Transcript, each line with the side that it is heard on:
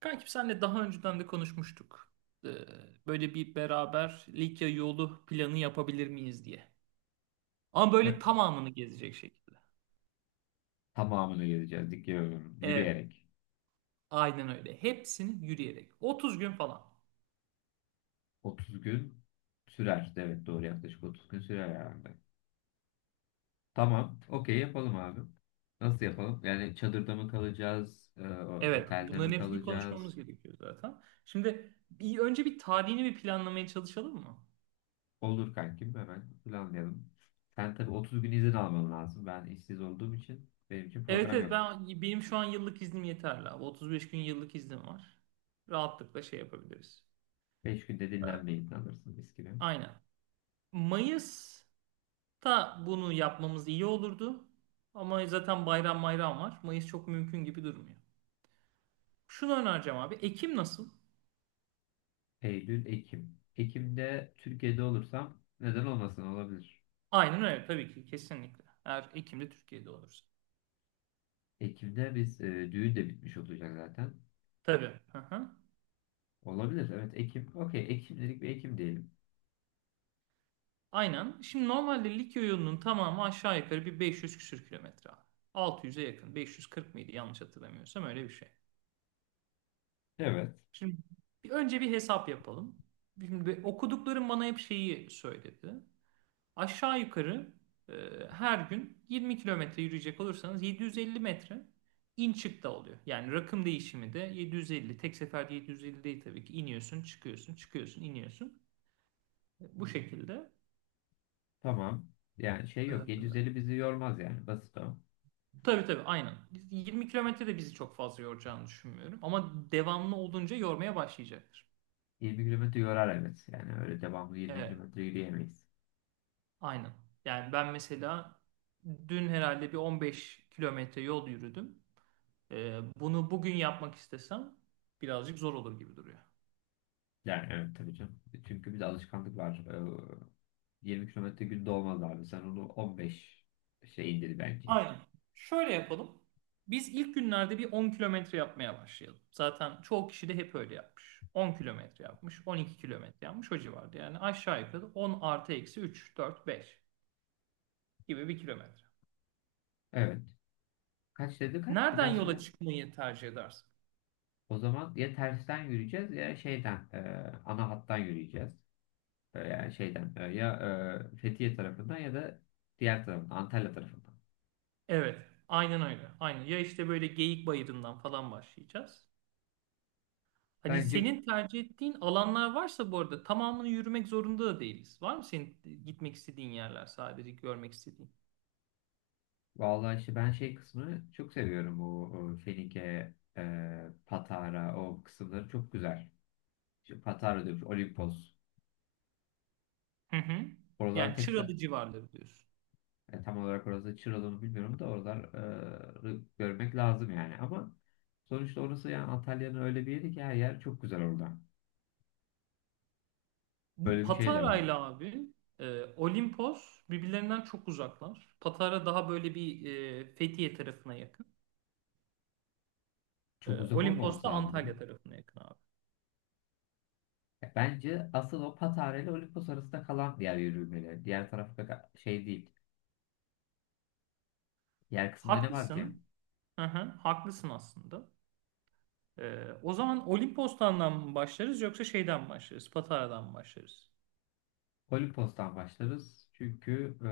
right: Kankim senle daha önceden de konuşmuştuk. Ee, Böyle bir beraber Likya yolu planı yapabilir miyiz diye. Ama böyle
left: Evet,
right: tamamını gezecek şekilde.
left: tamamını gezeceğiz. Dikiyorum.
right: Evet,
left: Yürüyerek.
right: aynen öyle. Hepsini yürüyerek. 30 gün falan.
left: 30 gün sürer. Evet, doğru, yaklaşık 30 gün sürer herhalde. Tamam. Okey, yapalım abi. Nasıl yapalım? Yani çadırda mı kalacağız,
right: Evet,
left: otelde
right: bunların
left: mi
right: hepsini konuşmamız
left: kalacağız?
right: gerekiyor zaten. Şimdi bir, önce bir tarihini bir planlamaya çalışalım mı?
left: Olur kankim, hemen planlayalım. Sen tabii 30 gün izin alman lazım. Ben işsiz olduğum için benim için
right: Evet
left: problem
right: evet
left: yok.
right: benim şu an yıllık iznim yeterli abi. 35 gün yıllık iznim var. Rahatlıkla şey yapabiliriz.
left: 5 günde
right: Evet.
left: dinlenmeyi planlarsın mis gibi.
right: Aynen. Mayıs ta bunu yapmamız iyi olurdu. Ama zaten bayram bayram var. Mayıs çok mümkün gibi durmuyor. Şunu önereceğim abi. Ekim nasıl?
left: Eylül, Ekim. Ekim'de Türkiye'de olursam neden olmasın, olabilir.
right: Aynen öyle, tabii ki kesinlikle. Eğer Ekim'de Türkiye'de olursa.
left: Ekim'de biz düğün de bitmiş olacak zaten.
right: Tabii. Hı hı.
left: Olabilir, evet Ekim. Okey, Ekim'lik bir Ekim diyelim.
right: Aynen. Şimdi normalde Likya yolunun tamamı aşağı yukarı bir 500 küsür kilometre abi. 600'e yakın. 540 mıydı yanlış hatırlamıyorsam, öyle bir şey.
left: Evet.
right: Şimdi bir, önce bir hesap yapalım. Şimdi okuduklarım bana hep şeyi söyledi. Aşağı yukarı e, her gün 20 kilometre yürüyecek olursanız 750 metre in çık da oluyor. Yani rakım değişimi de 750. Tek seferde 750 değil tabii ki. İniyorsun, çıkıyorsun, çıkıyorsun, iniyorsun. Bu şekilde.
left: Tamam. Yani şey yok,
right: E,
left: 750 bizi yormaz yani, basit o.
right: tabii, aynen. 20 kilometre de bizi çok fazla yoracağını düşünmüyorum. Ama devamlı olunca yormaya başlayacaktır.
left: 20 kilometre yorar evet. Yani öyle devamlı 20
right: Evet,
left: kilometre yürüyemeyiz.
right: aynen. Yani ben mesela dün herhalde bir 15 kilometre yol yürüdüm. Bunu bugün yapmak istesem birazcık zor olur gibi duruyor.
left: Yani evet tabii canım. Çünkü bir de alışkanlık var. 20 kilometre günde olmaz abi. Sen onu 15 şey indir bence.
right: Aynen. Şöyle yapalım. Biz ilk günlerde bir 10 kilometre yapmaya başlayalım. Zaten çoğu kişi de hep öyle yapmış. 10 kilometre yapmış, 12 kilometre yapmış o civarda. Yani aşağı yukarı 10 artı eksi 3, 4, 5 gibi bir kilometre.
left: Evet. Kaç dedi, kaç? Bir
right: Nereden
left: daha
right: yola
left: söyle.
right: çıkmayı tercih edersin?
left: O zaman ya tersten yürüyeceğiz ya ana hattan yürüyeceğiz. Yani ya Fethiye tarafından ya da diğer tarafından, Antalya tarafından.
right: Evet, aynen öyle. Aynen. Ya işte böyle Geyik Bayırı'ndan falan başlayacağız. Hani
left: Bence
right: senin tercih ettiğin alanlar varsa, bu arada tamamını yürümek zorunda da değiliz. Var mı senin gitmek istediğin yerler, sadece görmek istediğin?
left: vallahi işte ben şey kısmını çok seviyorum. O, o Fenike, Patara, o kısımları çok güzel. İşte Patara diyormuş, Olimpos.
right: Hı hı.
left: Oralar
right: Yani
left: tekrar
right: Çıralı civarları diyorsun.
left: tam olarak orası Çıralı mı bilmiyorum da oraları görmek lazım yani. Ama sonuçta orası, yani Antalya'nın öyle bir yeri ki, her yer çok güzel orada.
right: Bu
left: Böyle bir şey de var.
right: Patara'yla abi Olimpos birbirlerinden çok uzaklar. Patara daha böyle bir Fethiye tarafına yakın.
left: Çok uzak
right: Olimpos
left: olmaması
right: da
left: lazım ya.
right: Antalya tarafına yakın abi.
left: Ya bence asıl o Patara ile Olimpos arasında kalan diğer yürümeleri. Diğer tarafta şey değil. Diğer kısımda ne var ki?
right: Haklısın. Hı hı, haklısın aslında. O zaman Olimpos'tan mı başlarız yoksa şeyden mi başlarız? Patara'dan mı başlarız?
left: Olimpos'tan başlarız. Çünkü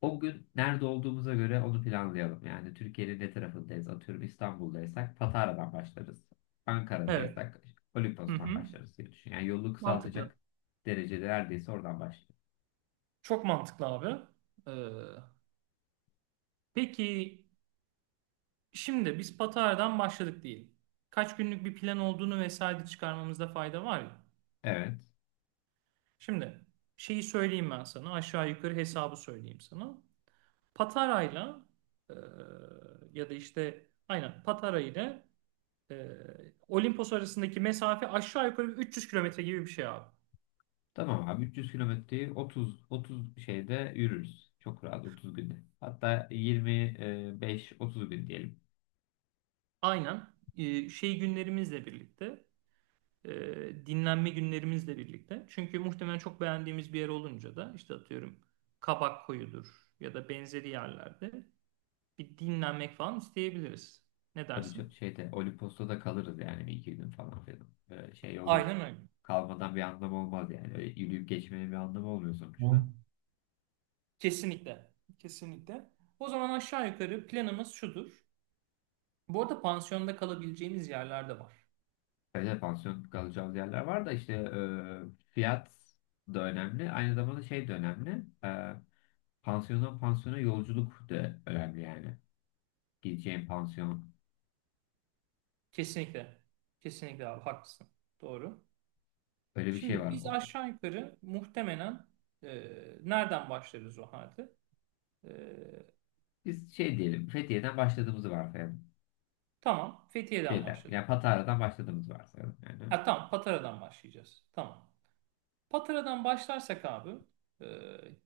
left: o gün nerede olduğumuza göre onu planlayalım. Yani Türkiye'nin ne tarafındayız? Atıyorum, İstanbul'daysak Patara'dan başlarız.
right: Evet.
left: Ankara'daysak
right: Hı
left: Olimpos'tan
right: hı.
left: başlarız diye düşün. Yani yolu
right: Mantıklı.
left: kısaltacak derecede, neredeyse oradan başlayalım.
right: Çok mantıklı abi. Ee, peki şimdi biz Patara'dan başladık değil. Kaç günlük bir plan olduğunu vesaire çıkarmamızda fayda var ya.
left: Evet.
right: Şimdi şeyi söyleyeyim ben sana. Aşağı yukarı hesabı söyleyeyim sana. Patara'yla e, ya da işte aynen Patara ile e, Olimpos arasındaki mesafe aşağı yukarı 300 kilometre gibi bir şey abi.
left: Tamam abi, 300 kilometreyi 30 şeyde yürürüz. Çok rahat 30 günde. Hatta 25-30 gün diyelim.
right: Aynen. Şey günlerimizle birlikte, e, dinlenme günlerimizle birlikte. Çünkü muhtemelen çok beğendiğimiz bir yer olunca da, işte atıyorum Kabak Koyu'dur ya da benzeri yerlerde bir dinlenmek falan isteyebiliriz. Ne
left: Tabii, çok
right: dersin?
left: şeyde, Olimpos'ta da kalırız yani, bir iki gün falan filan. Böyle şey olur.
right: Aynen öyle.
left: Kalmadan bir anlam olmaz yani. Öyle yürüyüp geçmenin bir anlamı olmuyor
right: Hı.
left: sonuçta.
right: Kesinlikle. Kesinlikle. O zaman aşağı yukarı planımız şudur. Bu arada pansiyonda kalabileceğimiz yerler de var.
left: Öyle pansiyon kalacağımız yerler var da, işte fiyat da önemli. Aynı zamanda şey de önemli. Pansiyondan pansiyona yolculuk da önemli yani. Gideceğin pansiyon.
right: Kesinlikle. Kesinlikle abi, haklısın. Doğru.
left: Öyle bir şey
right: Şimdi
left: var.
right: biz aşağı yukarı muhtemelen e, nereden başlarız o halde? E,
left: Biz şey diyelim, Fethiye'den başladığımızı varsayalım.
right: Tamam. Fethiye'den
left: Şeyden,
right: başladık.
left: yani Patara'dan başladığımızı varsayalım yani.
right: Ha tamam, Patara'dan başlayacağız. Tamam. Patara'dan başlarsak abi e,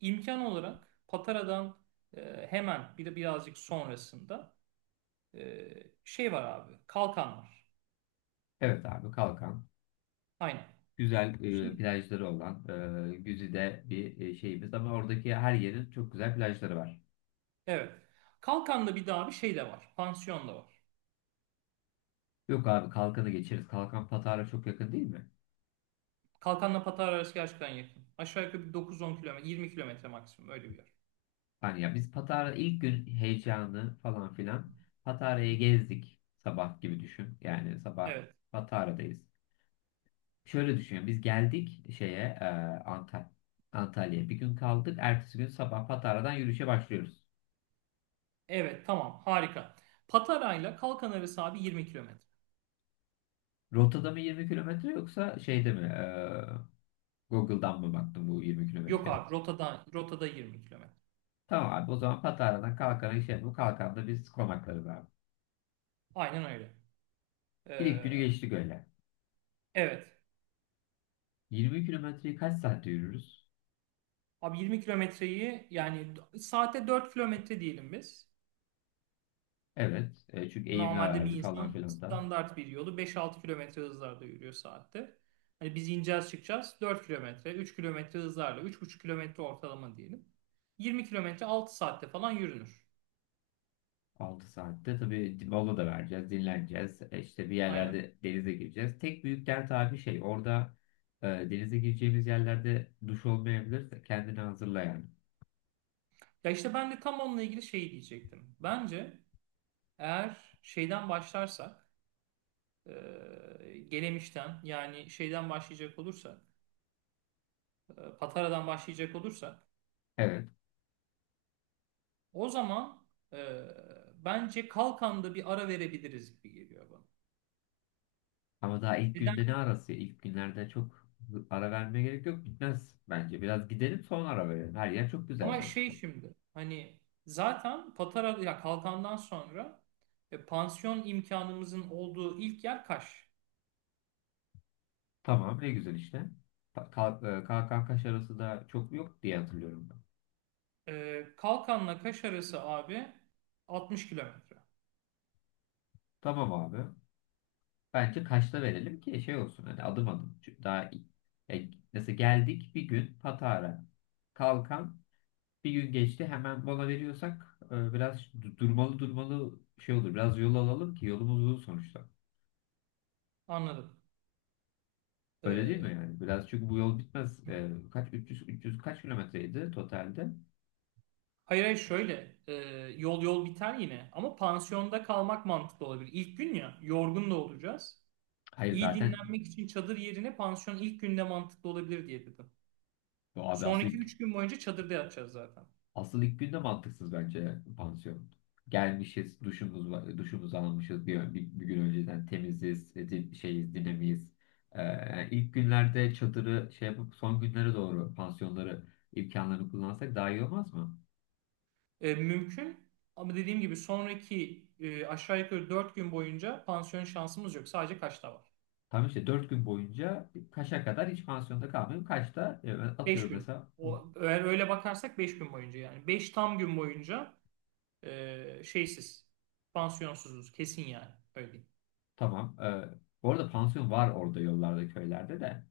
right: imkan olarak Patara'dan hemen bir de birazcık sonrasında e, şey var abi. Kalkan var.
left: Evet abi, Kalkan.
right: Aynen.
left: Güzel
right: Şimdi,
left: plajları olan güzide bir şeyimiz ama oradaki her yerin çok güzel plajları var.
right: evet. Kalkan'da bir daha bir şey de var. Pansiyon da var.
left: Yok abi, Kalkan'ı geçeriz. Kalkan Patara çok yakın değil mi?
right: Kalkan'la Patara arası gerçekten yakın. Aşağı yukarı bir dokuz on kilometre, 20 kilometre maksimum öyle bir yer.
left: Hani ya biz Patara ilk gün heyecanı falan filan, Patara'yı gezdik sabah gibi düşün. Yani sabah
right: Evet.
left: Patara'dayız. Şöyle düşünüyorum. Biz geldik şeye Antalya. Antalya'ya bir gün kaldık. Ertesi gün sabah Patara'dan yürüyüşe başlıyoruz.
right: Evet tamam, harika. Patara ile Kalkan arası abi 20 kilometre.
left: Rotada mı 20 kilometre yoksa şeyde mi? Google'dan mı baktım bu 20
right: Yok
left: kilometreye?
right: abi, rotada, rotada 20 kilometre.
left: Tamam abi, o zaman Patara'dan kalkana şey bu. Kalkanda biz konaklarız abi.
right: Aynen öyle.
left: İlk
right: Ee,
left: günü geçtik öyle.
right: evet.
left: 20 kilometreyi kaç saatte yürürüz?
right: Abi 20 kilometreyi yani saate 4 kilometre diyelim biz.
left: Evet. Çünkü eğimli
right: Normalde bir
left: arazi falan
right: insan
left: filan da.
right: standart bir yolu 5-6 kilometre hızlarda yürüyor saatte. Hani biz ineceğiz çıkacağız 4 kilometre, 3 kilometre hızlarla 3,5 kilometre ortalama diyelim. 20 kilometre 6 saatte falan yürünür.
left: 6 saatte tabii, mola da vereceğiz, dinleneceğiz. İşte bir
right: Aynen.
left: yerlerde denize gireceğiz. Tek büyük dert abi, şey orada denize gireceğimiz yerlerde duş olmayabilir. Kendini hazırla yani.
right: Ya işte ben de tam onunla ilgili şey diyecektim. Bence eğer şeyden başlarsak, Gelemiş'ten yani şeyden başlayacak olursak, Patara'dan başlayacak olursak
left: Evet.
right: o zaman e, bence Kalkan'da bir ara verebiliriz gibi geliyor bana.
left: Ama daha ilk
right: Neden?
left: günde ne arası? İlk günlerde çok ara vermeye gerek yok. Bitmez bence. Biraz gidelim sonra ara verelim. Her yer çok güzel
right: Ama şey
left: sonuçta.
right: şimdi hani zaten Patara ya Kalkan'dan sonra pansiyon imkanımızın olduğu ilk yer Kaş.
left: Tamam, ne güzel işte. Kalk, kalk, arası da çok yok diye hatırlıyorum ben.
right: Kalkan'la Kaş arası abi 60 kilometre.
left: Tamam abi. Bence kaçta verelim ki şey olsun, hani adım adım. Çünkü daha iyi. Yani mesela geldik bir gün Patara. Kalkan bir gün geçti hemen mola veriyorsak biraz durmalı şey olur. Biraz yol alalım ki, yolumuz uzun sonuçta.
right: Anladım.
left: Öyle değil mi
right: E,
left: yani? Biraz, çünkü bu yol bitmez. Kaç 300 kaç kilometreydi totalde?
right: hayır, şöyle yol biter yine ama pansiyonda kalmak mantıklı olabilir. İlk gün ya, yorgun da olacağız.
left: Hayır
right: İyi
left: zaten
right: dinlenmek için çadır yerine pansiyon ilk günde mantıklı olabilir diye dedim.
left: o abi asıl.
right: Sonraki 3 gün boyunca çadırda yatacağız zaten.
left: Asıl ilk günde mantıksız bence pansiyon. Gelmişiz, duşumuz var, duşumuzu almışız, bir gün önceden temiziz, şeyiz, dinamiyiz. İlk günlerde çadırı şey yapıp son günlere doğru pansiyonları imkanlarını kullansak daha iyi olmaz mı?
right: Mümkün ama dediğim gibi sonraki aşağı yukarı 4 gün boyunca pansiyon şansımız yok. Sadece kaçta var?
left: Tam işte 4 gün boyunca kaça kadar hiç pansiyonda kalmayayım. Kaçta
right: 5
left: atıyorum
right: gün.
left: mesela
right: O, eğer öyle bakarsak 5 gün boyunca, yani 5 tam gün boyunca şeysiz, pansiyonsuzuz kesin yani. Öyle diyeyim.
left: tamam. Bu arada pansiyon var orada yollarda, köylerde de.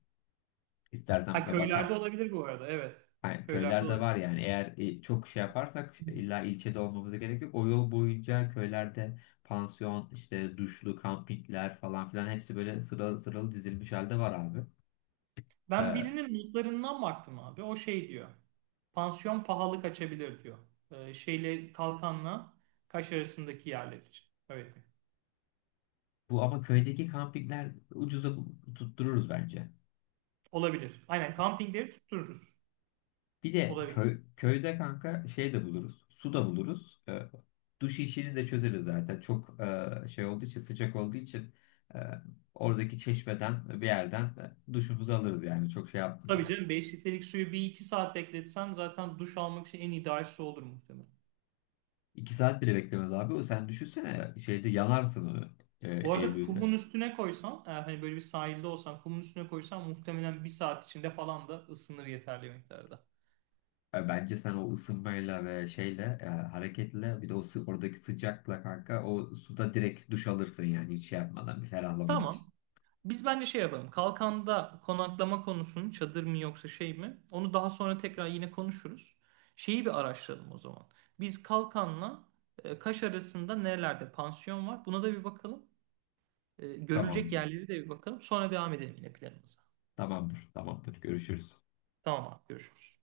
left: İstersen
right: Ha
left: bak.
right: köylerde olabilir bu arada, evet.
left: Yani
right: Köylerde
left: köylerde var
right: olabilir.
left: yani, eğer çok şey yaparsak illa ilçede olmamıza gerek yok. O yol boyunca köylerde pansiyon, işte duşlu, kampikler falan filan hepsi böyle sıralı sıralı dizilmiş halde var abi.
right: Ben
left: Ee,
right: birinin notlarından baktım abi. O şey diyor. Pansiyon pahalı kaçabilir diyor. Şeyle Kalkan'la Kaş arasındaki yerler için. Öyle diyor.
left: bu ama köydeki kampikler ucuza tuttururuz bence.
right: Olabilir. Aynen kampingleri tuttururuz.
left: Bir de
right: Olabilir.
left: köyde kanka şey de buluruz. Su da buluruz. Duş işini de çözeriz zaten. Çok şey olduğu için, sıcak olduğu için e, oradaki çeşmeden bir yerden duşumuzu alırız yani. Çok şey yapmaz.
right: Tabii canım, beş litrelik suyu bir iki saat bekletsen zaten duş almak için en ideal su olur muhtemelen.
left: 2 saat bile beklemez abi. O, sen düşünsene, şeyde yanarsın onu e,
right: Bu arada
left: Eylül'de.
right: kumun üstüne koysan, eğer hani böyle bir sahilde olsan kumun üstüne koysan muhtemelen bir saat içinde falan da ısınır yeterli miktarda.
left: Bence sen o ısınmayla ve şeyle hareketle bir de oradaki sıcakla kanka o suda direkt duş alırsın yani, hiç şey yapmadan, bir ferahlamak için.
right: Tamam. Biz bence şey yapalım. Kalkanda konaklama konusunu çadır mı yoksa şey mi? Onu daha sonra tekrar yine konuşuruz. Şeyi bir araştıralım o zaman. Biz Kalkan'la Kaş arasında nerelerde pansiyon var? Buna da bir bakalım. Görülecek
left: Tamamdır.
right: yerleri de bir bakalım. Sonra devam edelim yine planımıza.
left: Tamamdır. Tamamdır. Görüşürüz.
right: Tamam abi, görüşürüz.